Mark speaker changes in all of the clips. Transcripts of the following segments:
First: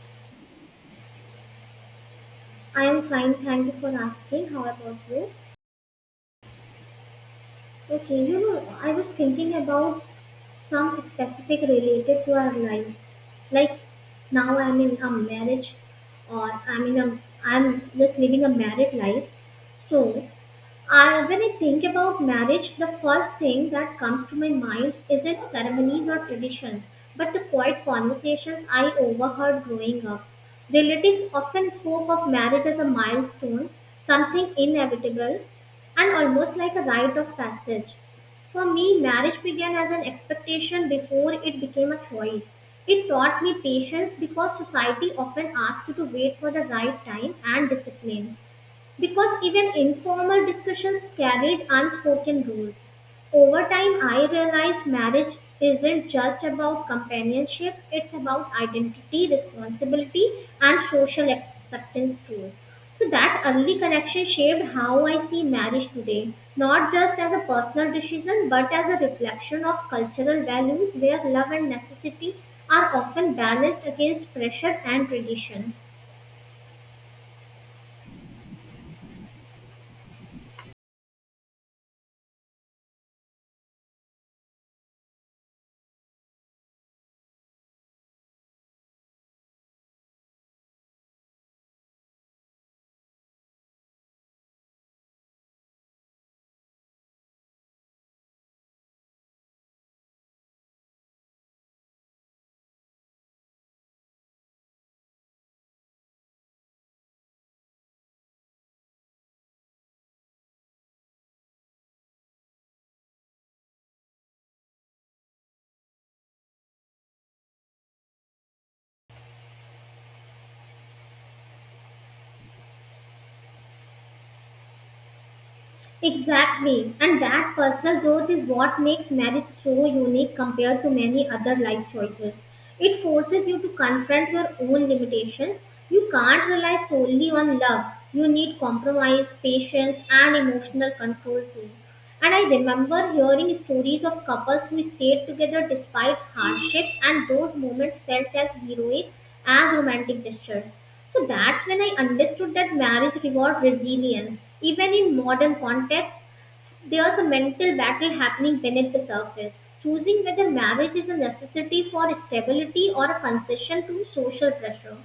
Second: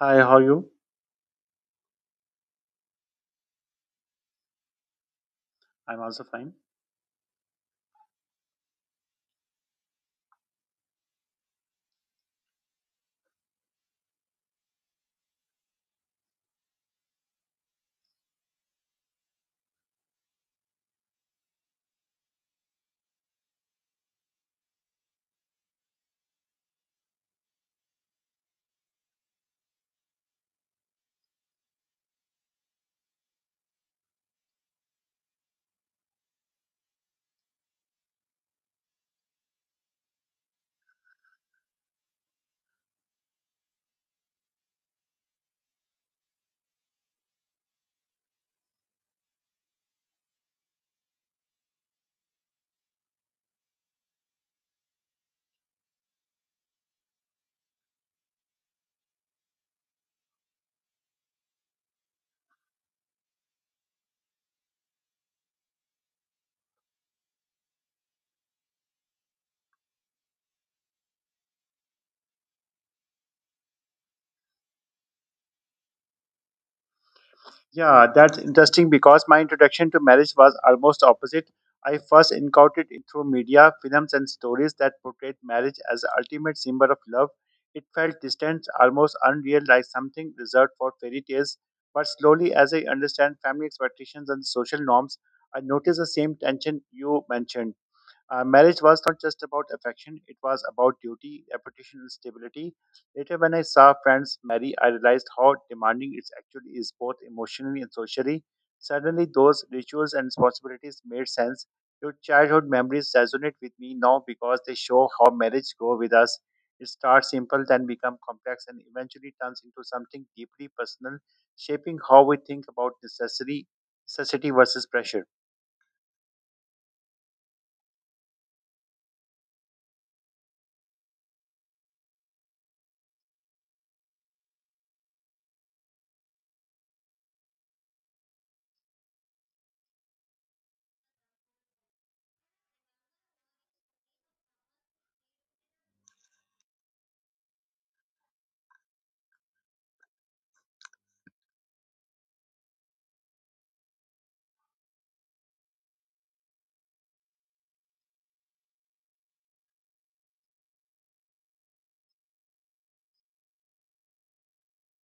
Speaker 1: Hi, how are you?
Speaker 2: I am fine, thank you for asking. How about you?
Speaker 1: I'm also fine.
Speaker 2: Okay, I was thinking about some specific related to our life. Like now I'm in a marriage or I'm just living a married life. So when I think about marriage, the first thing that comes to my mind isn't ceremonies or traditions, but the quiet conversations I overheard growing up. Relatives often spoke of marriage as a milestone, something inevitable, and almost like a rite of passage. For me, marriage began as an expectation before it became a choice. It taught me patience because society often asks you to wait for the right time and discipline because even informal discussions carried unspoken rules. Over time, I realized marriage isn't just about companionship, it's about identity, responsibility, and social acceptance too. So, that early connection shaped how I see marriage today, not just as a personal decision, but as a reflection of cultural values where love and necessity are often balanced against pressure and tradition.
Speaker 1: Yeah, that's interesting because my introduction to marriage was almost opposite. I first encountered it through media, films, and stories that portrayed marriage as the ultimate symbol of love. It felt distant, almost unreal, like something reserved for fairy tales. But slowly, as I understand family expectations and social norms, I noticed the same tension you mentioned. Marriage was not just about affection, it was about duty, reputation, and stability. Later, when I saw friends marry, I realized how demanding it actually is, both emotionally and socially. Suddenly, those rituals and responsibilities made sense. Your childhood memories resonate with me now because they show how marriage grows with us. It starts simple, then becomes complex, and eventually turns into something deeply personal, shaping how we think about necessity versus pressure.
Speaker 2: Exactly, and that personal growth is what makes marriage so unique compared to many other life choices. It forces you to confront your own limitations. You can't rely solely on love, you need compromise, patience, and emotional control too. And I remember hearing stories of couples who stayed together despite hardships, and those moments felt as heroic as romantic gestures. So that's when I understood that marriage rewards resilience, even in modern contexts. There's a mental battle happening beneath the surface, choosing whether marriage is a necessity for stability or a concession to social pressure.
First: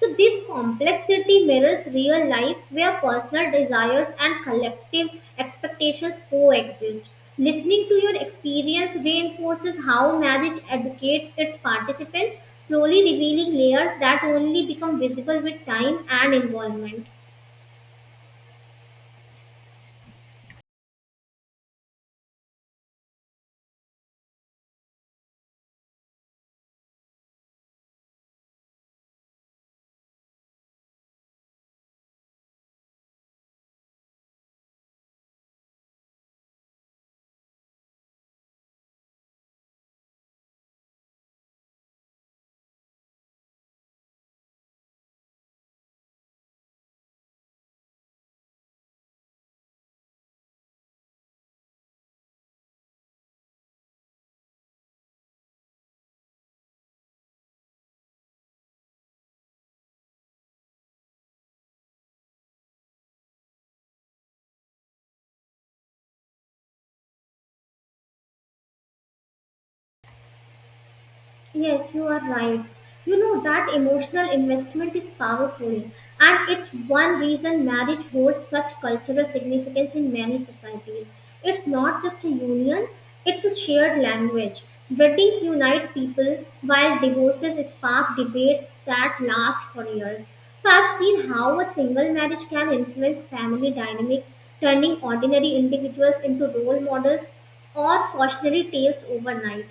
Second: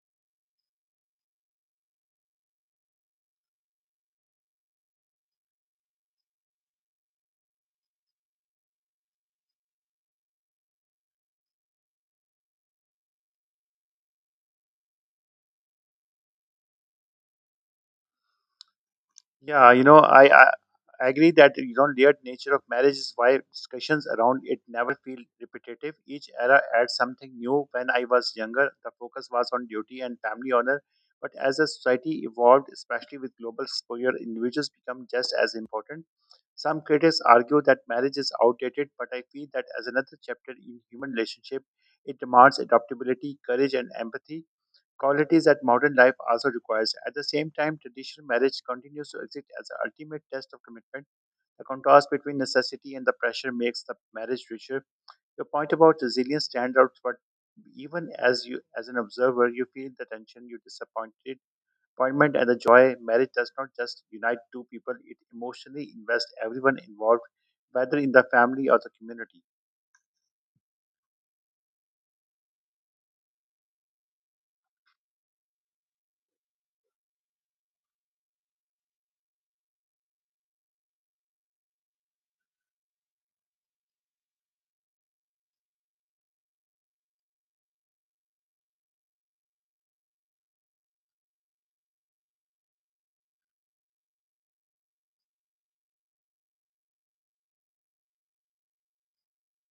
Speaker 2: So, this complexity mirrors real life where personal desires and collective expectations coexist. Listening to your experience reinforces how marriage educates its participants, slowly revealing layers that only become visible with time and involvement.
Speaker 1: Yeah, I agree that layered nature of marriage is why discussions around it never feel repetitive. Each era adds something new. When I was younger, the focus was on duty and family honor, but as the society evolved, especially with global exposure, individuals become just as important. Some critics argue that marriage is outdated, but I feel that as another chapter in human relationship, it demands adaptability, courage, and empathy qualities that modern life also requires. At the same time, traditional marriage continues to exist as the ultimate test of commitment. The contrast between necessity and the pressure makes the marriage richer. Your point about resilience stands out, but even as you, as an observer, you feel the tension, you disappointment, and the joy. Marriage does not just unite two people; it emotionally invests everyone involved, whether in the family or the community.
Speaker 2: Yes, you are right. You know that emotional investment is powerful, and it's one reason marriage holds such cultural significance in many societies. It's not just a union, it's a shared language. Weddings unite people, while divorces spark debates that last for years. So, I've seen how a single marriage can influence family dynamics, turning ordinary individuals into role models or cautionary tales overnight.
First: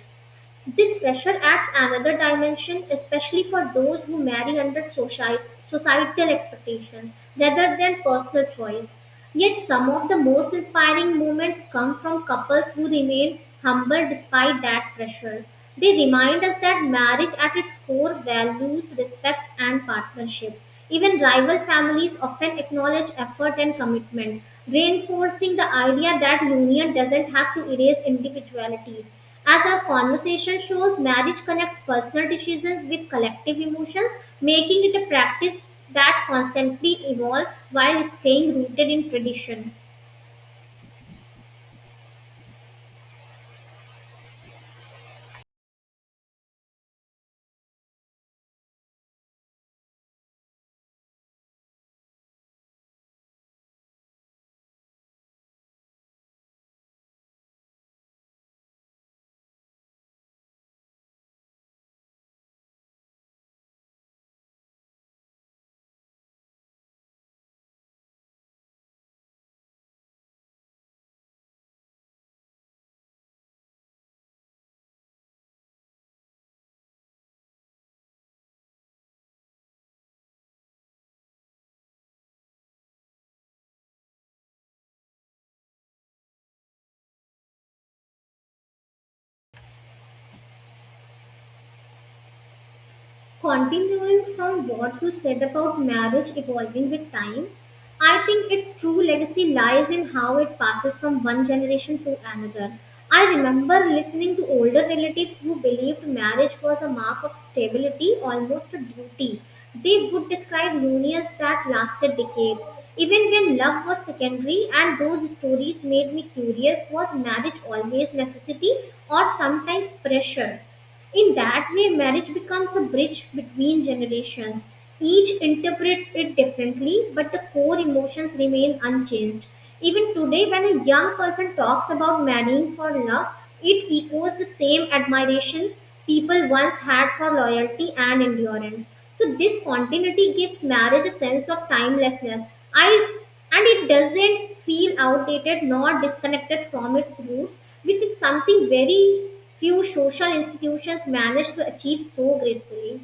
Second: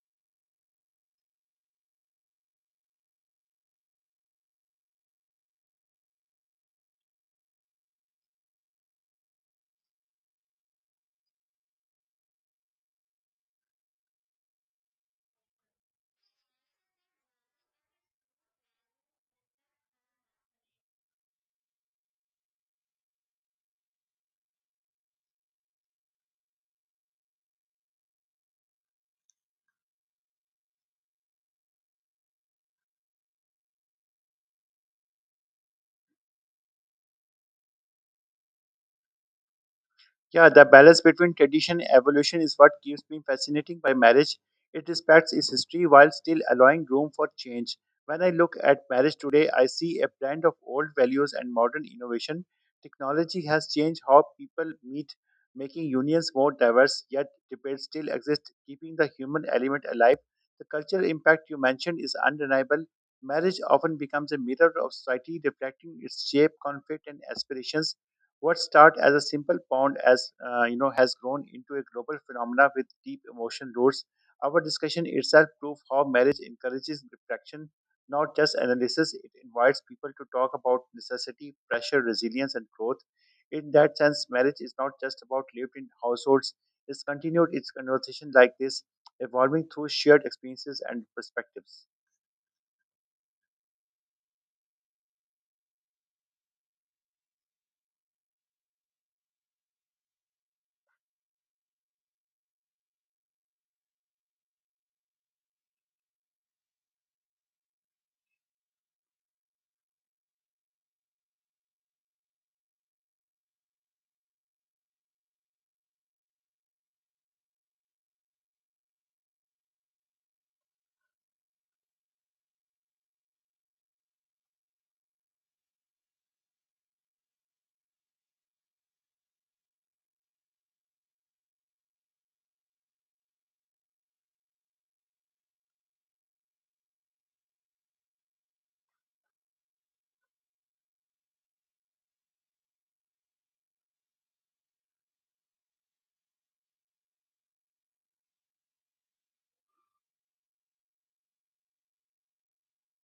Speaker 2: This pressure adds another dimension, especially for those who marry under societal expectations rather than personal choice. Yet, some of the most inspiring moments come from couples who remain humble despite that pressure. They remind us that marriage at its core values respect and partnership. Even rival families often acknowledge effort and commitment, reinforcing the idea that union doesn't have to erase individuality. As our conversation shows, marriage connects personal decisions with collective emotions, making it a practice that constantly evolves while staying rooted in tradition.
Speaker 1: Yeah, the balance between tradition and evolution is what keeps me fascinating by marriage. It respects its history while still allowing room for change. When I look at marriage today, I see a blend of old values and modern innovation. Technology has changed how people meet, making unions more diverse, yet debates still exist, keeping the human element alive. The cultural impact you mentioned is undeniable. Marriage often becomes a mirror of society, reflecting its shape, conflict, and aspirations. What started as a simple pond, has grown into a global phenomena with deep emotion roots. Our discussion itself proves how marriage encourages reflection, not just analysis. It invites people to talk about necessity, pressure, resilience, and growth. In that sense, marriage is not just about lived-in households. It's continued its conversation like this, evolving through shared experiences and perspectives.
Speaker 2: Continuing from what you said about marriage evolving with time, I think its true legacy lies in how it passes from one generation to another. I remember listening to older relatives who believed marriage was a mark of stability, almost a duty. They would describe unions that lasted decades. Even when love was secondary, and those stories made me curious was marriage always necessity or sometimes pressure? In that way, marriage becomes a bridge between generations. Each interprets it differently, but the core emotions remain unchanged. Even today, when a young person talks about marrying for love, it echoes the same admiration people once had for loyalty and endurance. So, this continuity gives marriage a sense of timelessness. I And it doesn't feel outdated nor disconnected from its roots, which is something very few social institutions manage to achieve so gracefully.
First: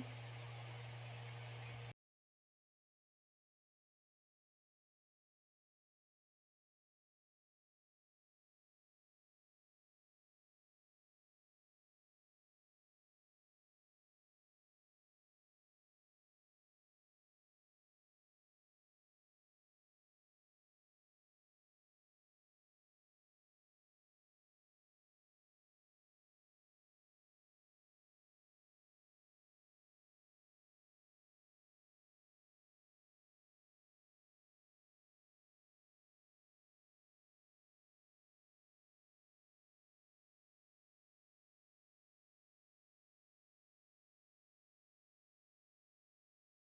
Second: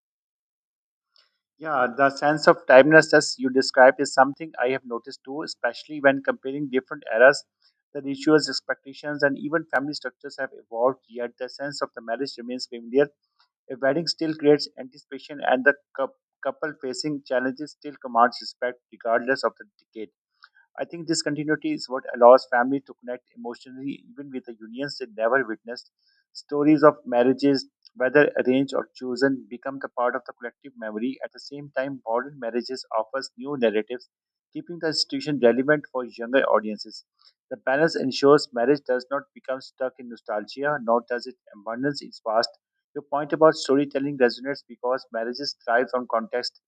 Speaker 1: Yeah, the sense of timeless as you described is something I have noticed too, especially when comparing different eras. The rituals, expectations, and even family structures have evolved, yet the sense of the marriage remains familiar. A wedding still creates anticipation, and the couple facing challenges still commands respect regardless of the decade. I think this continuity is what allows family to connect emotionally even with the unions they never witnessed. Stories of marriages, whether arranged or chosen, become the part of the collective memory. At the same time, modern marriages offers new narratives, keeping the institution relevant for younger audiences. The balance ensures marriage does not become stuck in nostalgia, nor does it abandon its past. Your point about storytelling resonates because marriages thrive on context.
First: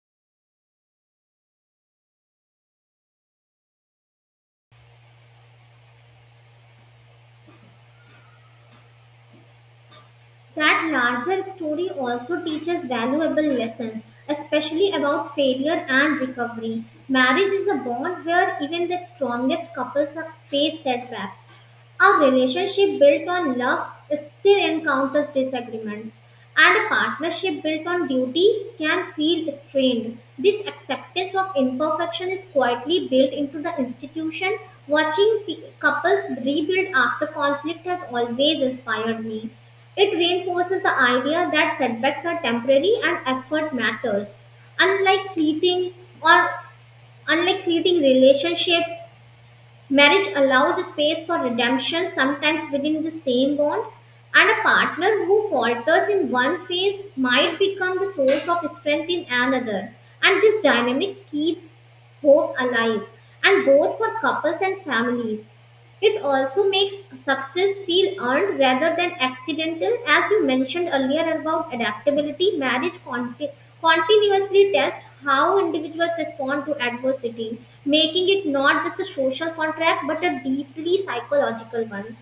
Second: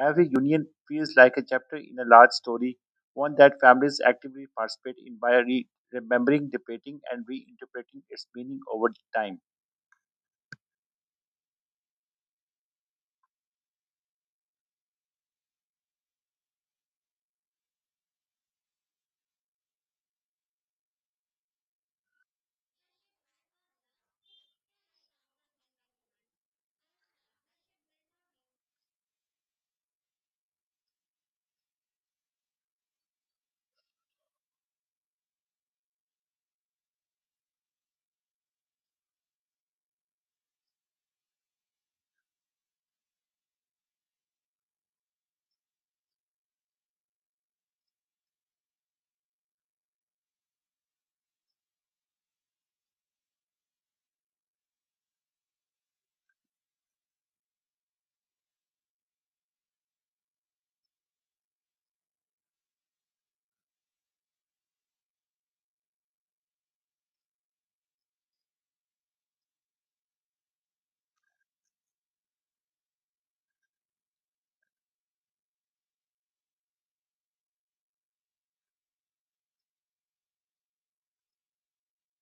Speaker 1: Every union feels like a chapter in a large story, one that families actively participate in by remembering, debating, and reinterpreting its meaning over time.
Speaker 2: That larger story also teaches valuable lessons, especially about failure and recovery. Marriage is a bond where even the strongest couples face setbacks. A relationship built on love still encounters disagreements, and a partnership built on duty can feel strained. This acceptance of imperfection is quietly built into the institution. Watching couples rebuild after conflict has always inspired me. It reinforces the idea that setbacks are temporary and effort matters. Unlike fleeting or unlike fleeting relationships, marriage allows a space for redemption sometimes within the same bond, and a partner who falters in one phase might become the source of strength in another. And this dynamic keeps hope alive, and both for couples and families. It also makes success feel earned rather than accidental. As you mentioned earlier about adaptability, marriage continuously tests how individuals respond to adversity, making it not just a social contract but a deeply psychological one.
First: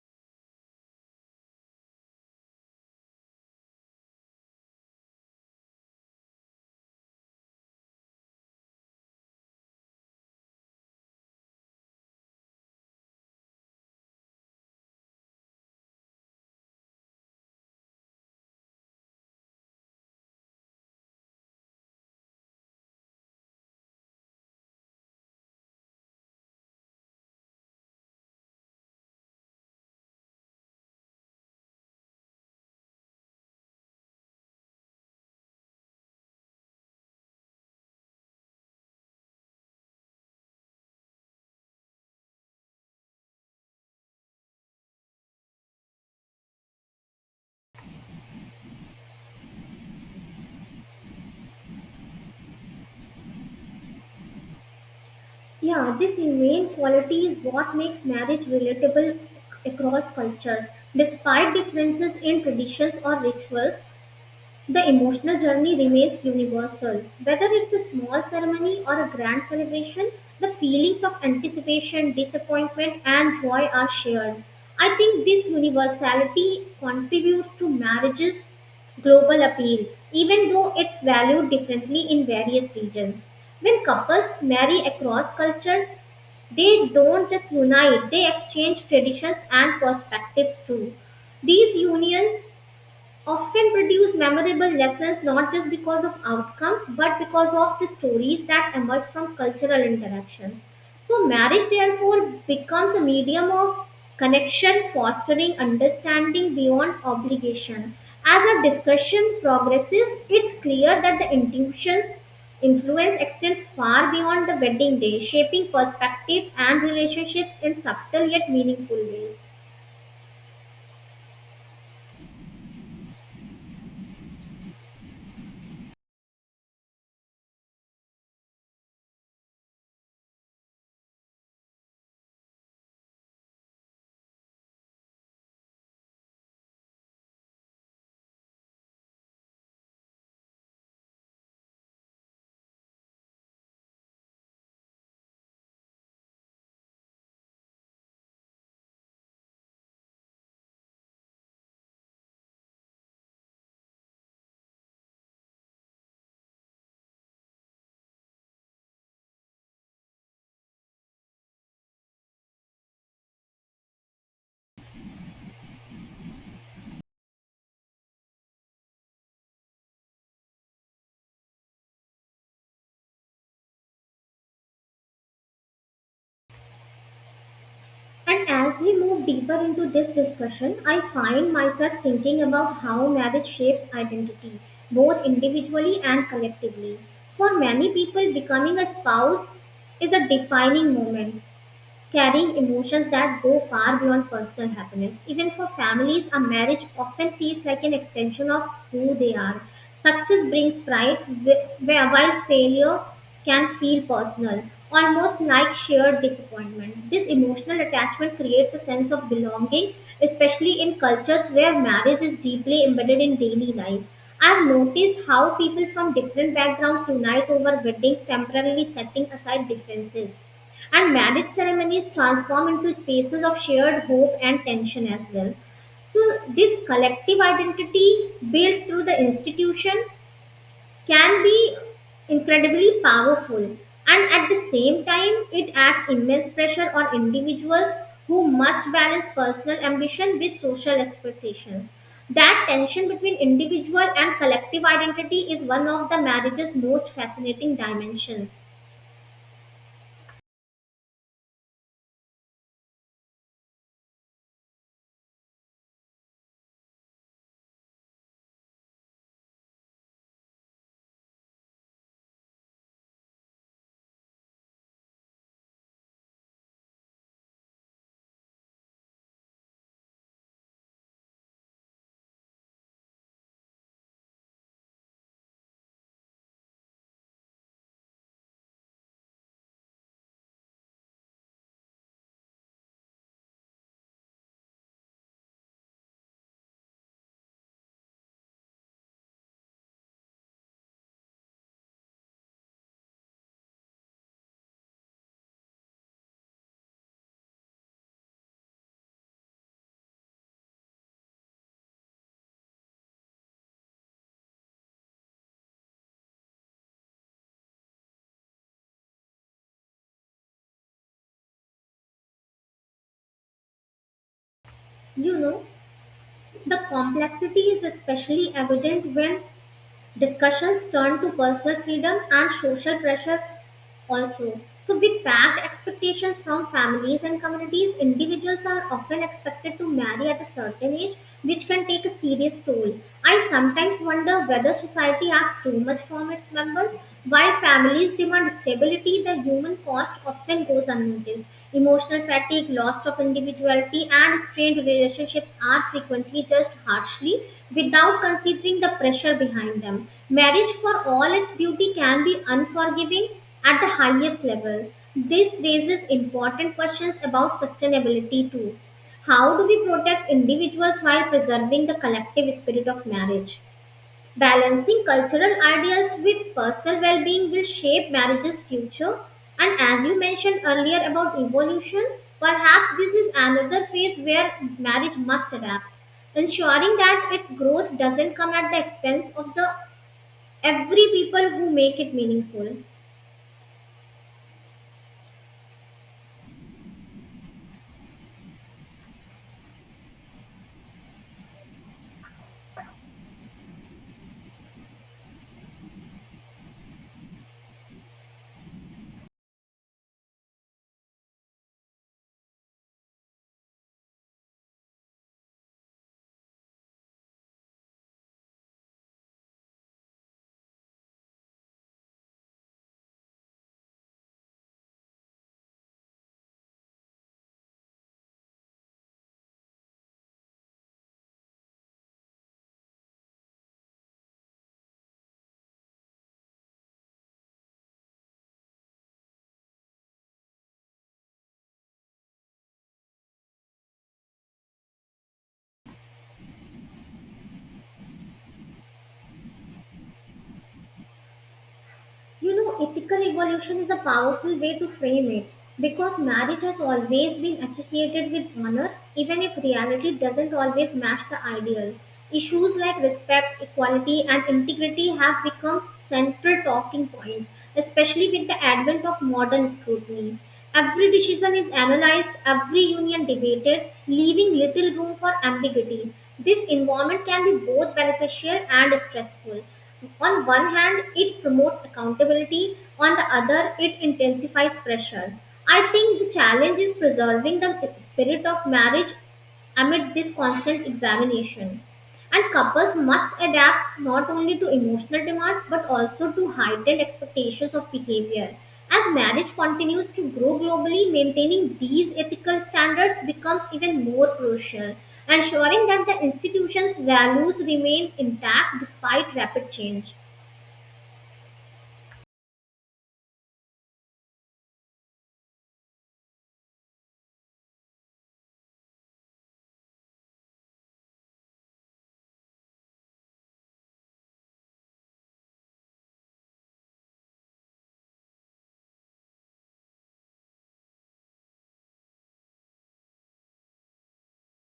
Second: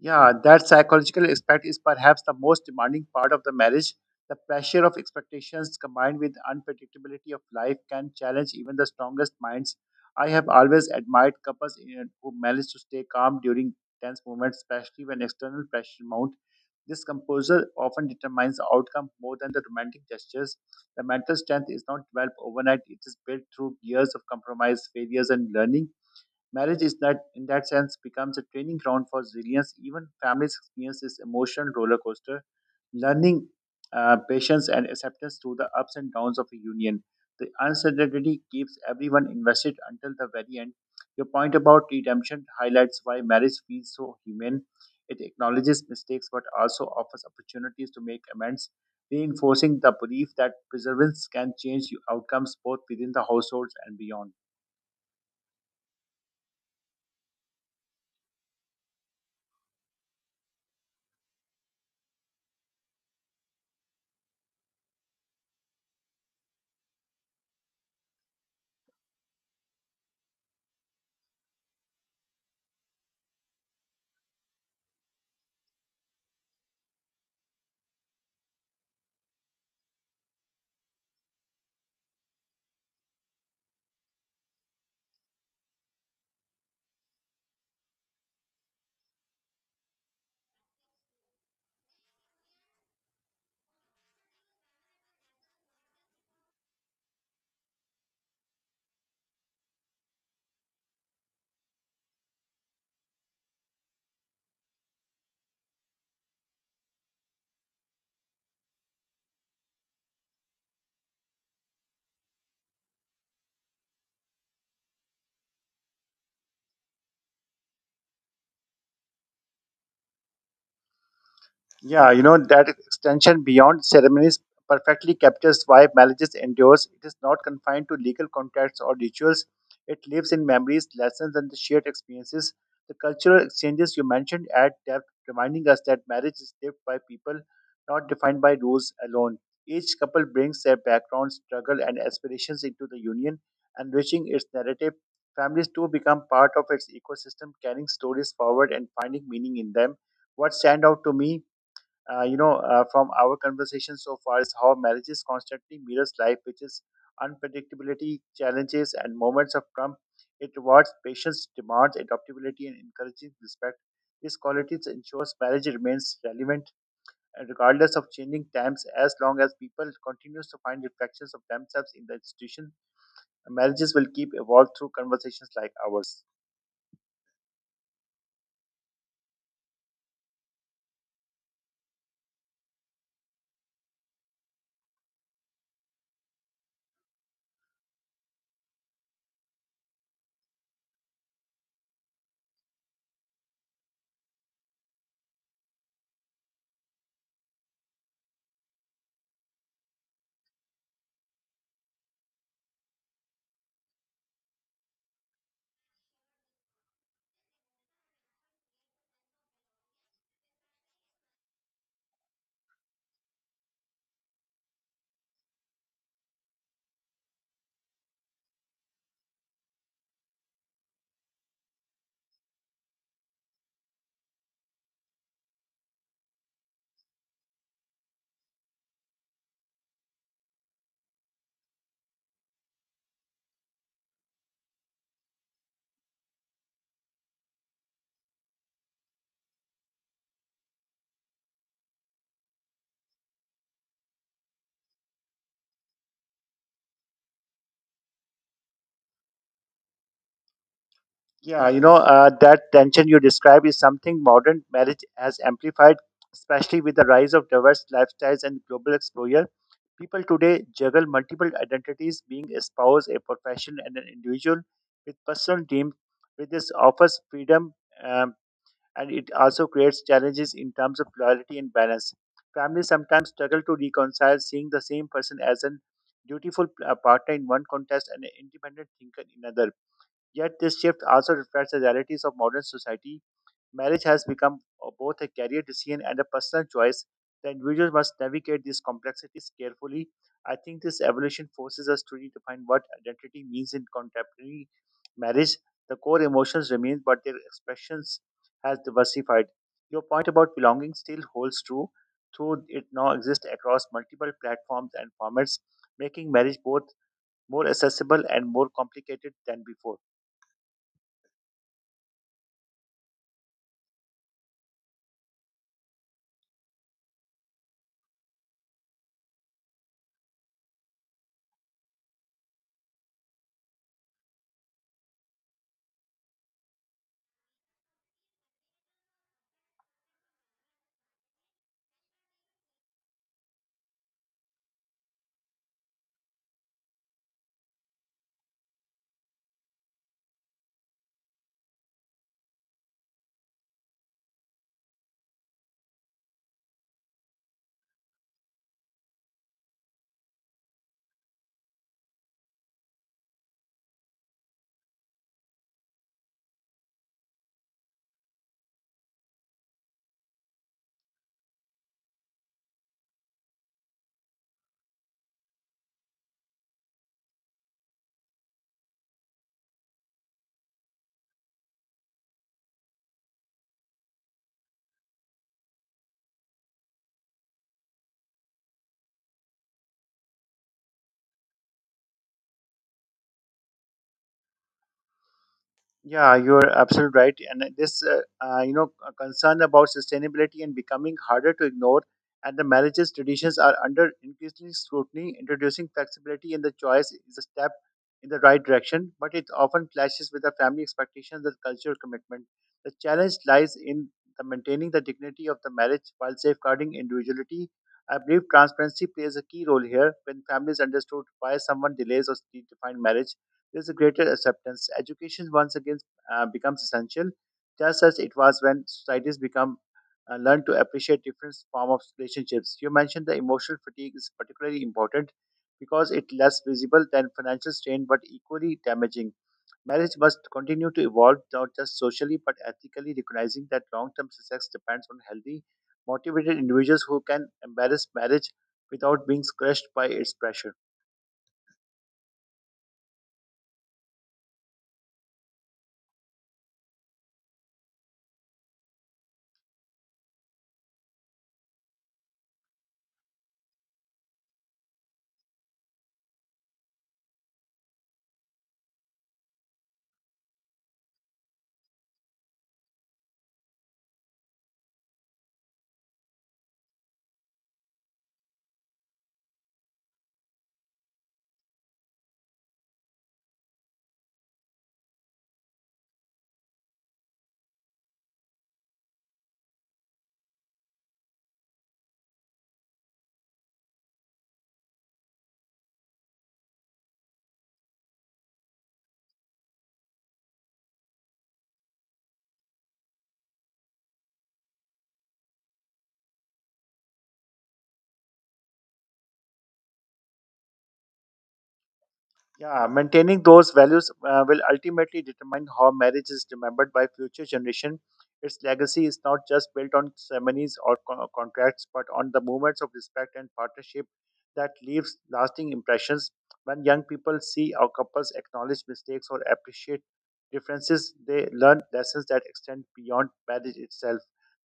Speaker 1: Yeah, that psychological aspect is perhaps the most demanding part of the marriage. The pressure of expectations combined with unpredictability of life can challenge even the strongest minds. I have always admired who manage to stay calm during tense moments, especially when external pressure mounts. This composure often determines the outcome more than the romantic gestures. The mental strength is not developed overnight, it is built through years of compromise, failures, and learning. Marriage is that, in that sense, becomes a training ground for resilience. Even families experience this emotional roller coaster, learning patience and acceptance through the ups and downs of a union. The uncertainty keeps everyone invested until the very end. Your point about redemption highlights why marriage feels so human. It acknowledges mistakes but also offers opportunities to make amends, reinforcing the belief that perseverance can change outcomes both within the households and beyond.
Speaker 2: Yeah, this humane quality is what makes marriage relatable across cultures. Despite differences in traditions or rituals, the emotional journey remains universal. Whether it's a small ceremony or a grand celebration, the feelings of anticipation, disappointment, and joy are shared. I think this universality contributes to marriage's global appeal, even though it's valued differently in various regions. When couples marry across cultures, they don't just unite, they exchange traditions and perspectives too. These unions often produce memorable lessons not just because of outcomes but because of the stories that emerge from cultural interactions. So, marriage therefore becomes a medium of connection, fostering understanding beyond obligation. As our discussion progresses, it's clear that the intuition's influence extends far beyond the wedding day, shaping perspectives and relationships in subtle yet meaningful ways.
Speaker 1: Yeah, you know, that extension beyond ceremonies perfectly captures why marriages endures. It is not confined to legal contracts or rituals. It lives in memories, lessons, and the shared experiences. The cultural exchanges you mentioned add depth, reminding us that marriage is lived by people, not defined by rules alone. Each couple brings their background, struggle, and aspirations into the union, enriching its narrative. Families too become part of its ecosystem, carrying stories forward and finding meaning in them. What stand out to me from our conversation so far is how marriages constantly mirrors life, which is unpredictability, challenges, and moments of trump. It rewards patience, demands adaptability, and encourages respect. These qualities ensures marriage remains relevant regardless of changing times. As long as people continues to find reflections of themselves in the institution, marriages will keep evolved through conversations like ours.
Speaker 2: And as we move deeper into this discussion, I find myself thinking about how marriage shapes identity, both individually and collectively. For many people, becoming a spouse is a defining moment, carrying emotions that go far beyond personal happiness. Even for families, a marriage often feels like an extension of who they are. Success brings pride, while failure can feel personal, almost like shared disappointment. This emotional attachment creates a sense of belonging, especially in cultures where marriage is deeply embedded in daily life. I've noticed how people from different backgrounds unite over weddings, temporarily setting aside differences. And marriage ceremonies transform into spaces of shared hope and tension as well. So, this collective identity built through the institution can be incredibly powerful. And at the same time, it adds immense pressure on individuals who must balance personal ambition with social expectations. That tension between individual and collective identity is one of the marriage's most fascinating dimensions.
Speaker 1: That tension you describe is something modern marriage has amplified, especially with the rise of diverse lifestyles and global exposure. People today juggle multiple identities, being a spouse, a profession, and an individual with personal dreams. With this offers freedom, um, and it also creates challenges in terms of loyalty and balance. Families sometimes struggle to reconcile seeing the same person as an dutiful partner in one context and an independent thinker in another. Yet this shift also reflects the realities of modern society. Marriage has become both a career decision and a personal choice. The individual must navigate these complexities carefully. I think this evolution forces us to redefine what identity means in contemporary marriage. The core emotions remain, but their expressions has diversified. Your point about belonging still holds true, though it now exists across multiple platforms and formats, making marriage both more accessible and more complicated than before.
Speaker 2: You know? The complexity is especially evident when discussions turn to personal freedom and social pressure also. So, with packed expectations from families and communities, individuals are often expected to marry at a certain age, which can take a serious toll. I sometimes wonder whether society asks too much from its members. While families demand stability, the human cost often goes unnoticed. Emotional fatigue, loss of individuality, and strained relationships are frequently judged harshly without considering the pressure behind them. Marriage, for all its beauty, can be unforgiving at the highest level, this raises important questions about sustainability too. How do we protect individuals while preserving the collective spirit of marriage? Balancing cultural ideals with personal well being will shape marriage's future. And as you mentioned earlier about evolution, perhaps this is another phase where marriage must adapt, ensuring that its growth doesn't come at the expense of the every people who make it meaningful.
Speaker 1: Yeah, you're absolutely right. And this concern about sustainability and becoming harder to ignore, and the marriages traditions are under increasing scrutiny. Introducing flexibility in the choice is a step in the right direction, but it often clashes with the family expectations and cultural commitment. The challenge lies in the maintaining the dignity of the marriage while safeguarding individuality. I believe transparency plays a key role here. When families understood why someone delays or redefine marriage, there's a greater acceptance. Education once again becomes essential, just as it was when societies become learn to appreciate different form of relationships. You mentioned the emotional fatigue is particularly important because it's less visible than financial strain, but equally damaging. Marriage must continue to evolve not just socially but ethically, recognizing that long-term success depends on healthy, motivated individuals who can embrace marriage without being crushed by its pressure.
Speaker 2: Ethical evolution is a powerful way to frame it because marriage has always been associated with honor, even if reality doesn't always match the ideal. Issues like respect, equality, and integrity have become central talking points, especially with the advent of modern scrutiny. Every decision is analyzed, every union debated, leaving little room for ambiguity. This environment can be both beneficial and stressful on one hand, it promotes accountability, on the other, it intensifies pressure. I think the challenge is preserving the spirit of marriage amid this constant examination. And couples must adapt not only to emotional demands but also to heightened expectations of behavior. As marriage continues to grow globally, maintaining these ethical standards becomes even more crucial, ensuring that the institution's values remain intact despite rapid change.
Speaker 1: Yeah, maintaining those values will ultimately determine how marriage is remembered by future generation. Its legacy is not just built on contracts, but on the moments of respect and partnership that leaves lasting impressions. When young people see our couples acknowledge mistakes or appreciate differences, they learn lessons that extend beyond marriage itself.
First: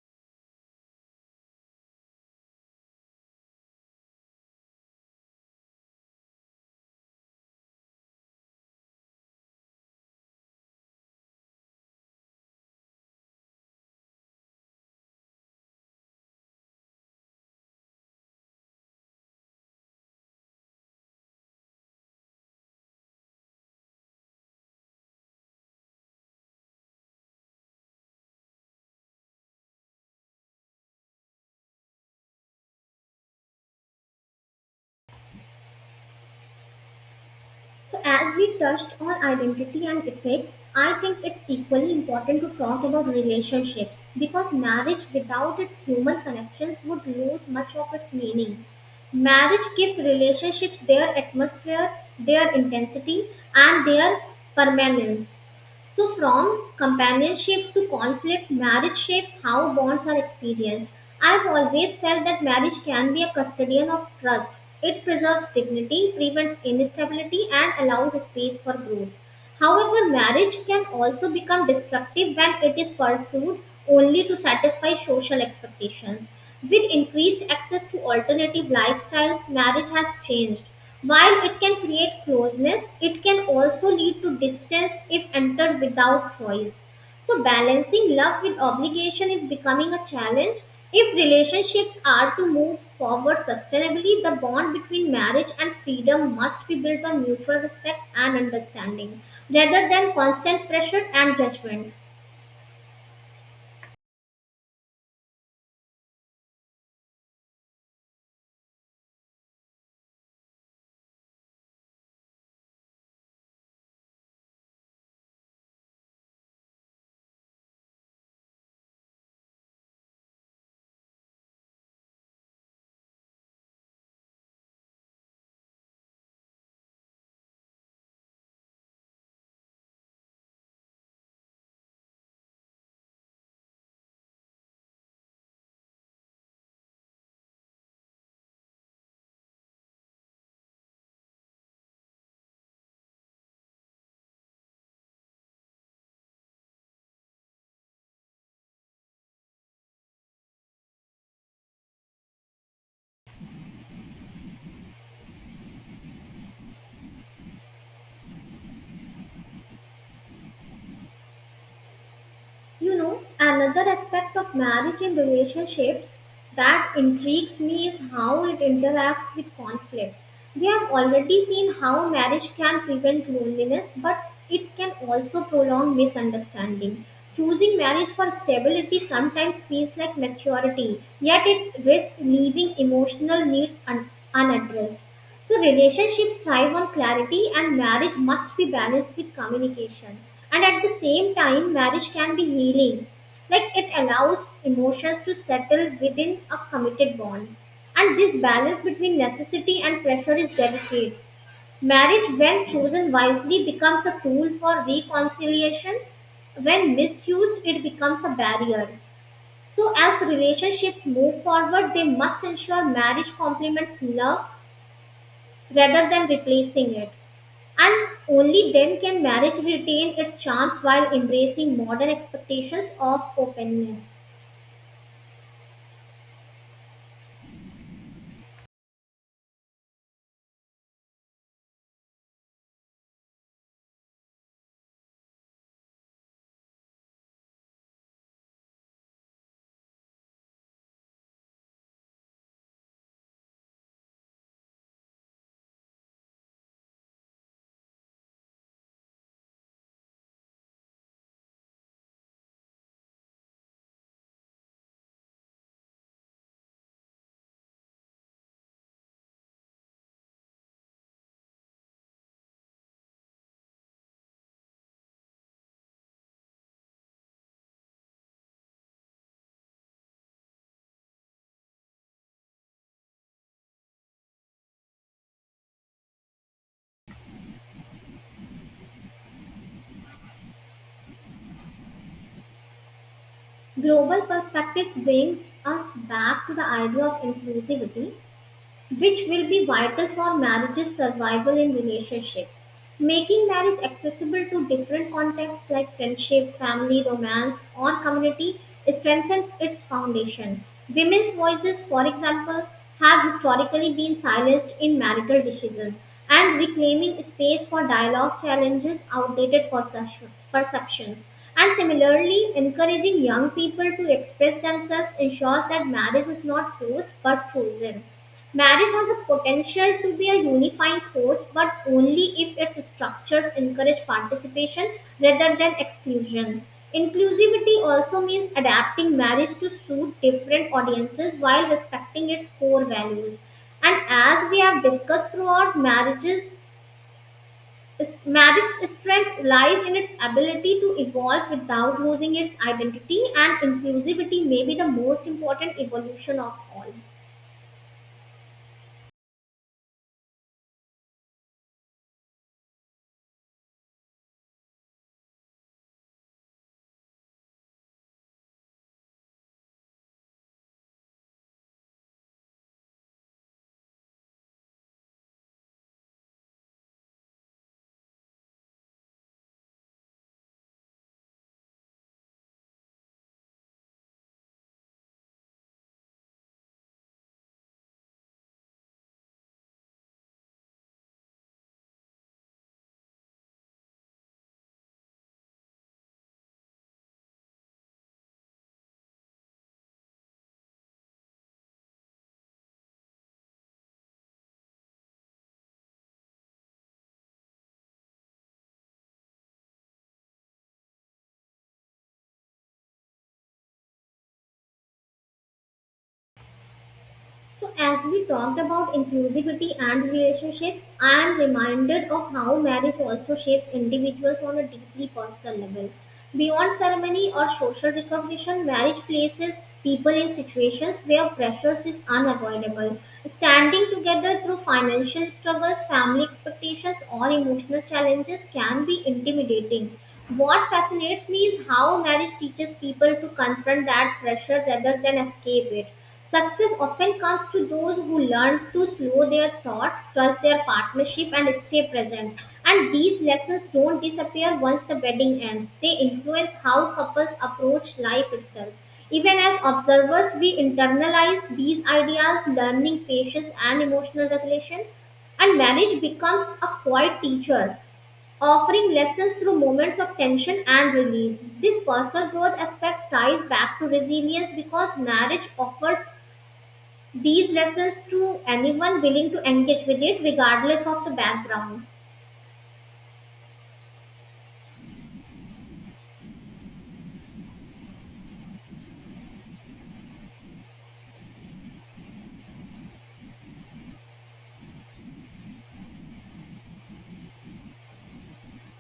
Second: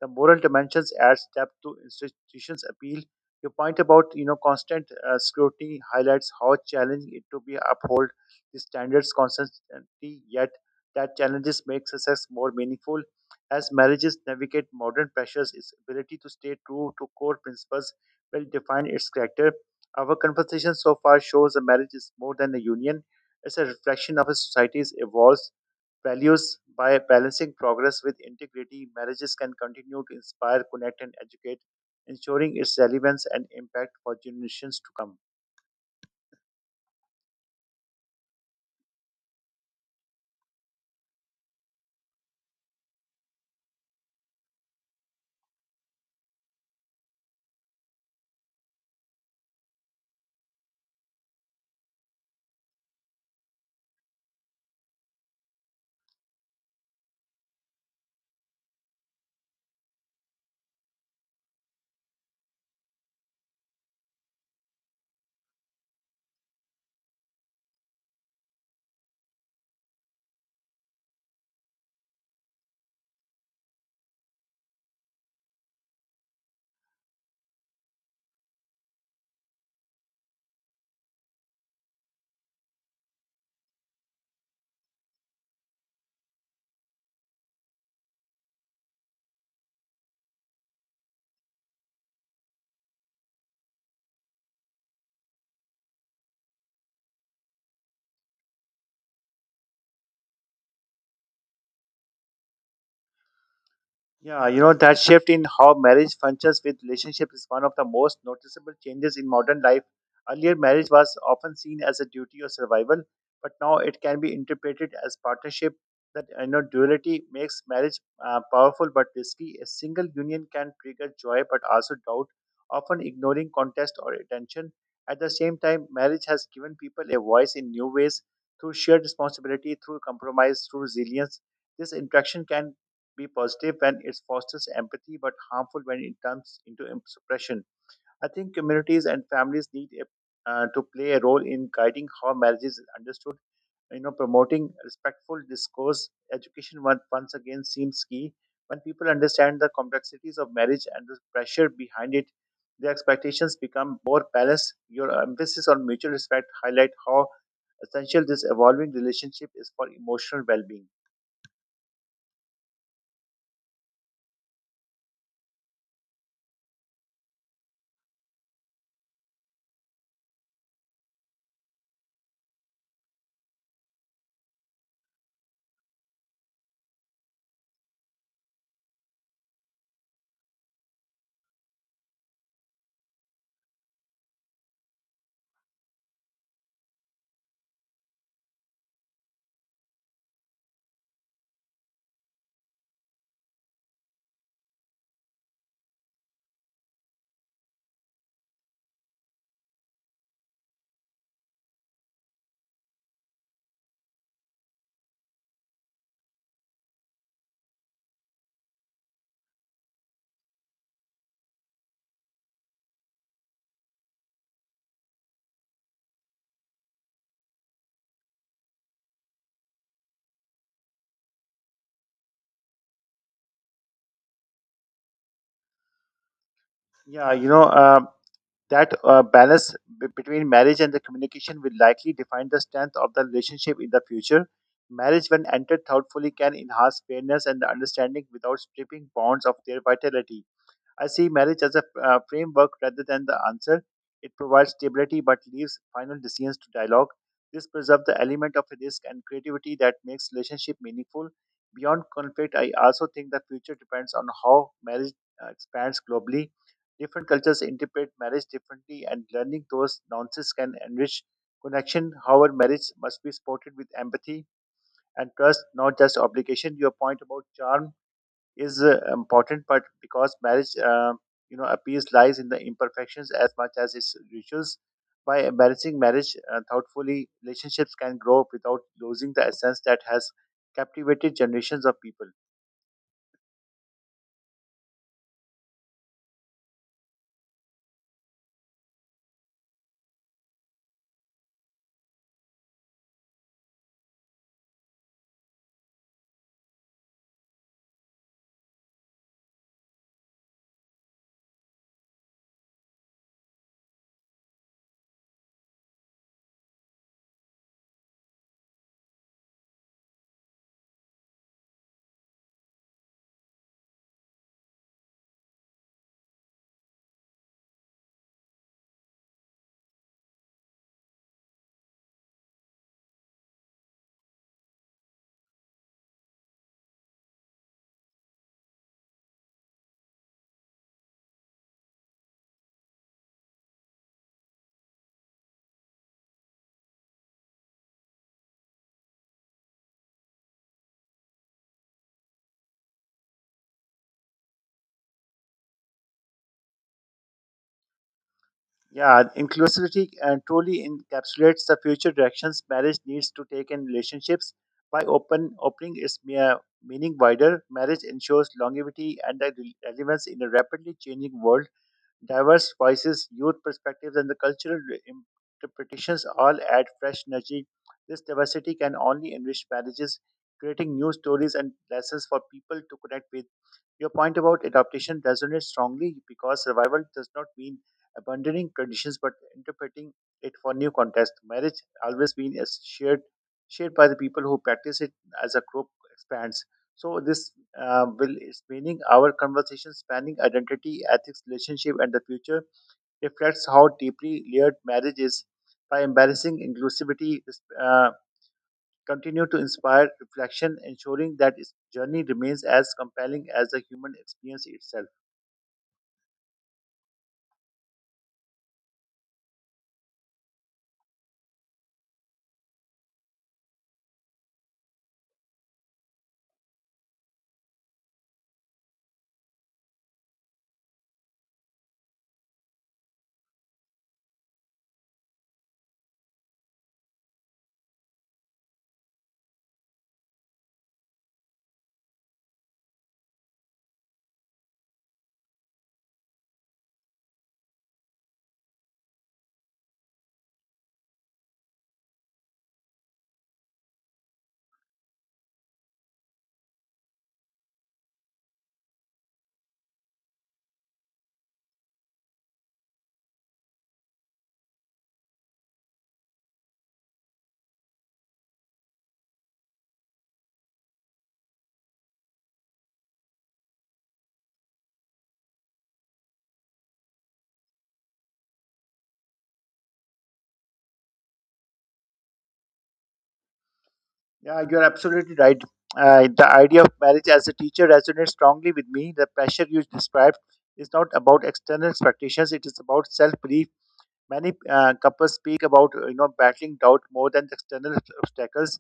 Speaker 1: The moral dimensions adds depth to institutions' appeal your point about constant scrutiny highlights how challenging it to be uphold the standards constantly. Yet that challenges make success more meaningful. As marriages navigate modern pressures, its ability to stay true to core principles will define its character. Our conversation so far shows a marriage is more than a union; it's a reflection of a society's evolves values by balancing progress with integrity, marriages can continue to inspire, connect, and educate, ensuring its relevance and impact for generations to come.
Speaker 2: So, as we touched on identity and ethics, I think it's equally important to talk about relationships because marriage without its human connections would lose much of its meaning. Marriage gives relationships their atmosphere, their intensity, and their permanence. So, from companionship to conflict, marriage shapes how bonds are experienced. I've always felt that marriage can be a custodian of trust. It preserves dignity, prevents instability, and allows space for growth. However, marriage can also become destructive when it is pursued only to satisfy social expectations. With increased access to alternative lifestyles, marriage has changed. While it can create closeness, it can also lead to distance if entered without choice. So, balancing love with obligation is becoming a challenge. If relationships are to move forward sustainably, the bond between marriage and freedom must be built on mutual respect and understanding rather than constant pressure and judgment.
Speaker 1: Yeah, you know, that shift in how marriage functions with relationship is one of the most noticeable changes in modern life. Earlier, marriage was often seen as a duty or survival, but now it can be interpreted as partnership. That duality makes marriage powerful but risky. A single union can trigger joy but also doubt, often ignoring context or attention. At the same time, marriage has given people a voice in new ways through shared responsibility, through compromise, through resilience this interaction can be positive when it fosters empathy, but harmful when it turns into suppression. I think communities and families need to play a role in guiding how marriage is understood. You know, promoting respectful discourse, education once again seems key. When people understand the complexities of marriage and the pressure behind it, their expectations become more balanced. Your emphasis on mutual respect highlight how essential this evolving relationship is for emotional well-being.
Speaker 2: Another aspect of marriage and relationships that intrigues me is how it interacts with conflict. We have already seen how marriage can prevent loneliness, but it can also prolong misunderstanding. Choosing marriage for stability sometimes feels like maturity, yet it risks leaving emotional needs unaddressed. So relationships thrive on clarity and marriage must be balanced with communication. And at the same time, marriage can be healing. Like it allows emotions to settle within a committed bond. And this balance between necessity and pressure is delicate. Marriage, when chosen wisely, becomes a tool for reconciliation. When misused, it becomes a barrier. So, as relationships move forward, they must ensure marriage complements love rather than replacing it. And only then can marriage retain its charms while embracing modern expectations of openness.
Speaker 1: Yeah, That balance between marriage and the communication will likely define the strength of the relationship in the future. Marriage, when entered thoughtfully, can enhance fairness and the understanding without stripping bonds of their vitality. I see marriage as a framework rather than the answer. It provides stability but leaves final decisions to dialogue. This preserves the element of risk and creativity that makes relationship meaningful. Beyond conflict, I also think the future depends on how marriage expands globally. Different cultures interpret marriage differently, and learning those nuances can enrich connection. However, marriage must be supported with empathy and trust, not just obligation. Your point about charm is important, but because marriage appears lies in the imperfections as much as its rituals. By balancing marriage thoughtfully, relationships can grow without losing the essence that has captivated generations of people.
Speaker 2: Global perspectives brings us back to the idea of inclusivity which will be vital for marriage's survival in relationships. Making marriage accessible to different contexts like friendship, family, romance, or community strengthens its foundation. Women's voices, for example, have historically been silenced in marital decisions, and reclaiming space for dialogue challenges outdated perceptions. And similarly, encouraging young people to express themselves ensures that marriage is not forced but chosen. Marriage has a potential to be a unifying force, but only if its structures encourage participation rather than exclusion. Inclusivity also means adapting marriage to suit different audiences while respecting its core values. And as we have discussed throughout, marriage's strength lies in its ability to evolve without losing its identity, and inclusivity may be the most important evolution of all.
Speaker 1: Yeah, inclusivity and truly encapsulates the future directions marriage needs to take in relationships. By opening its mere meaning wider, marriage ensures longevity and the relevance in a rapidly changing world. Diverse voices, youth perspectives, and the cultural interpretations all add fresh energy. This diversity can only enrich marriages, creating new stories and lessons for people to connect with. Your point about adaptation resonates strongly because survival does not mean abandoning traditions but interpreting it for new context. Marriage always been as shared by the people who practice it as a group expands. So this will is meaning our conversation spanning identity, ethics, relationship, and the future reflects how deeply layered marriage is. By embracing inclusivity, this continue to inspire reflection, ensuring that its journey remains as compelling as the human experience itself.
Speaker 2: So, as we talked about inclusivity and relationships, I am reminded of how marriage also shapes individuals on a deeply personal level. Beyond ceremony or social recognition, marriage places people in situations where pressures is unavoidable. Standing together through financial struggles, family expectations, or emotional challenges can be intimidating. What fascinates me is how marriage teaches people to confront that pressure rather than escape it. Success often comes to those who learn to slow their thoughts, trust their partnership, and stay present. And these lessons don't disappear once the wedding ends, they influence how couples approach life itself. Even as observers, we internalize these ideas, learning patience and emotional regulation. And marriage becomes a quiet teacher, offering lessons through moments of tension and release. This personal growth aspect ties back to resilience because marriage offers these lessons to anyone willing to engage with it regardless of the background.
Speaker 1: Yeah, you're absolutely right. The idea of marriage as a teacher resonates strongly with me. The pressure you described is not about external expectations, it is about self belief. Many couples speak about battling doubt more than the external obstacles.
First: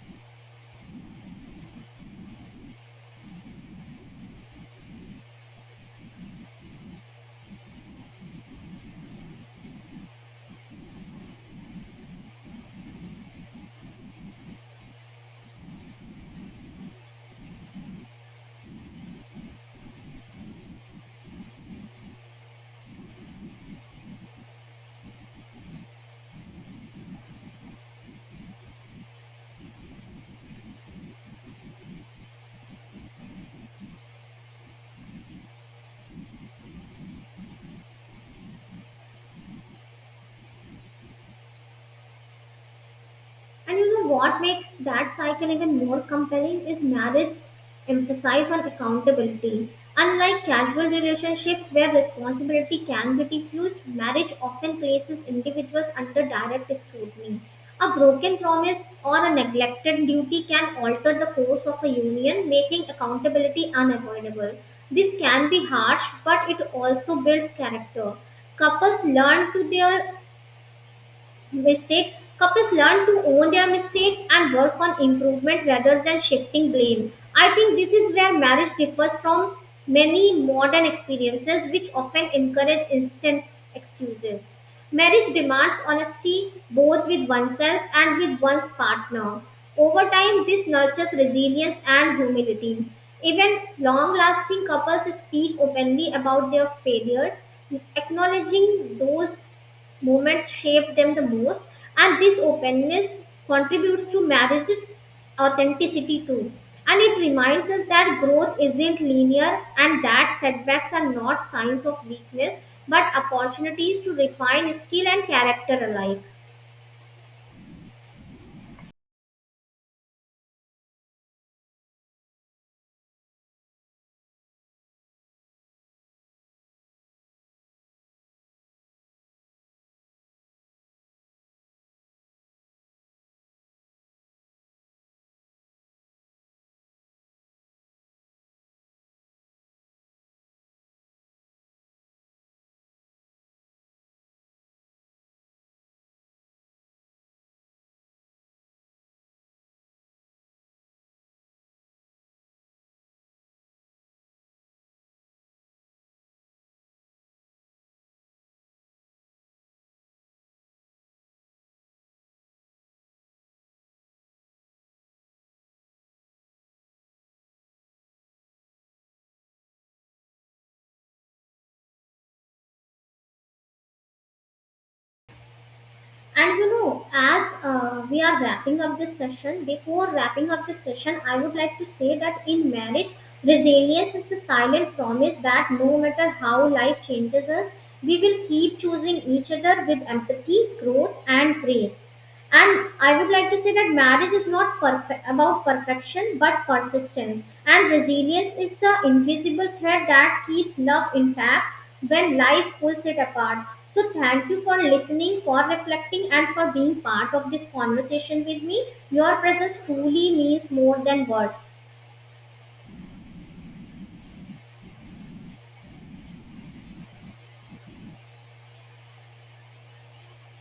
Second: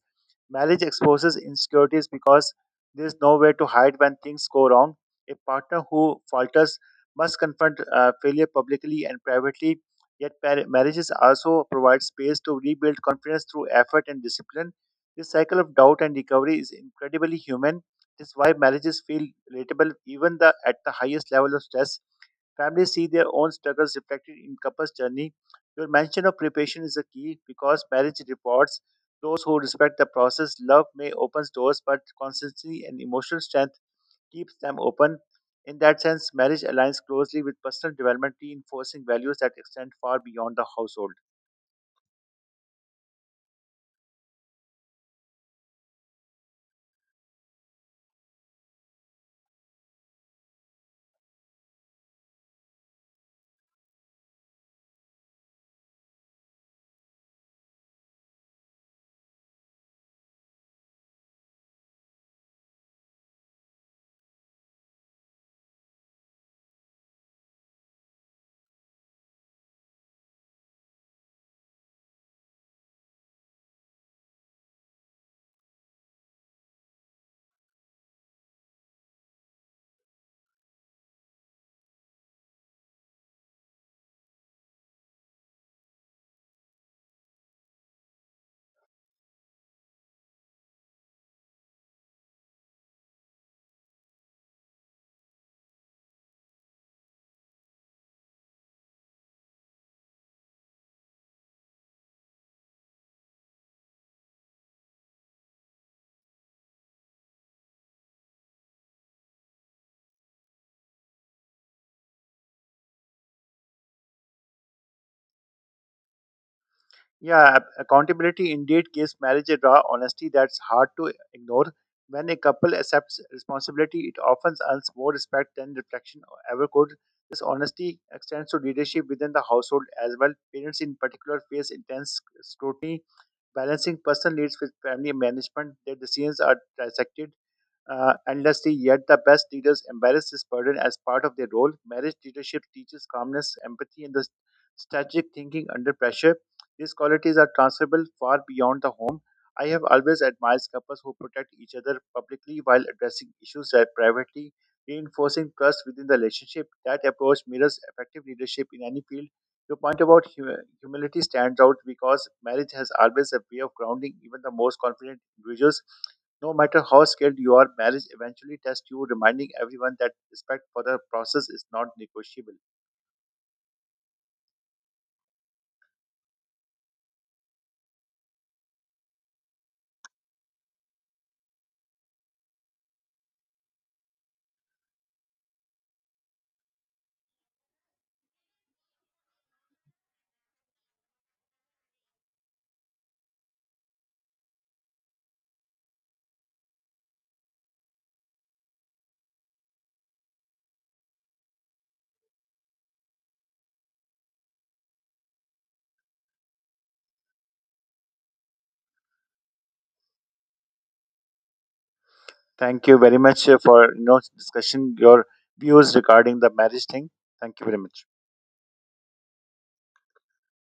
Speaker 1: Marriage exposes insecurities because there's nowhere to hide when things go wrong. A partner who falters must confront failure publicly and privately. Yet marriages also provide space to rebuild confidence through effort and discipline. This cycle of doubt and recovery is incredibly human. This is why marriages feel relatable at the highest level of stress. Families see their own struggles reflected in couples' journey. Your mention of preparation is a key because marriage rewards those who respect the process. Love may open doors, but consistency and emotional strength keeps them open. In that sense, marriage aligns closely with personal development, reinforcing values that extend far beyond the household.
Speaker 2: And you know what makes that cycle even more compelling is marriage emphasis on accountability. Unlike casual relationships where responsibility can be diffused, marriage often places individuals under direct scrutiny. A broken promise or a neglected duty can alter the course of a union, making accountability unavoidable. This can be harsh, but it also builds character. couples learn to their Mistakes. Couples learn to own their mistakes and work on improvement rather than shifting blame. I think this is where marriage differs from many modern experiences, which often encourage instant excuses. Marriage demands honesty both with oneself and with one's partner. Over time, this nurtures resilience and humility. Even long lasting couples speak openly about their failures, acknowledging those moments shape them the most, and this openness contributes to marriage's authenticity too. And it reminds us that growth isn't linear and that setbacks are not signs of weakness but opportunities to refine skill and character alike.
Speaker 1: Yeah, accountability indeed gives marriage a raw honesty that's hard to ignore. When a couple accepts responsibility, it often earns more respect than reflection ever could. This honesty extends to leadership within the household as well. Parents, in particular, face intense scrutiny, balancing personal needs with family management. Their decisions are dissected endlessly, yet the best leaders embrace this burden as part of their role. Marriage leadership teaches calmness, empathy, and the strategic thinking under pressure. These qualities are transferable far beyond the home. I have always admired couples who protect each other publicly while addressing issues that privately, reinforcing trust within the relationship. That approach mirrors effective leadership in any field. Your point about humility stands out because marriage has always a way of grounding even the most confident individuals. No matter how skilled you are, marriage eventually tests you, reminding everyone that respect for the process is not negotiable.
Speaker 2: And you know, as we are wrapping up this session, before wrapping up this session, I would like to say that in marriage, resilience is the silent promise that no matter how life changes us, we will keep choosing each other with empathy, growth, and grace. And I would like to say that marriage is not perfect about perfection but persistence. And resilience is the invisible thread that keeps love intact when life pulls it apart. So thank you for listening, for reflecting, and for being part of this conversation with me. Your presence truly means more than words.
Speaker 1: Thank you very much for discussion your views regarding the marriage thing. Thank you very much.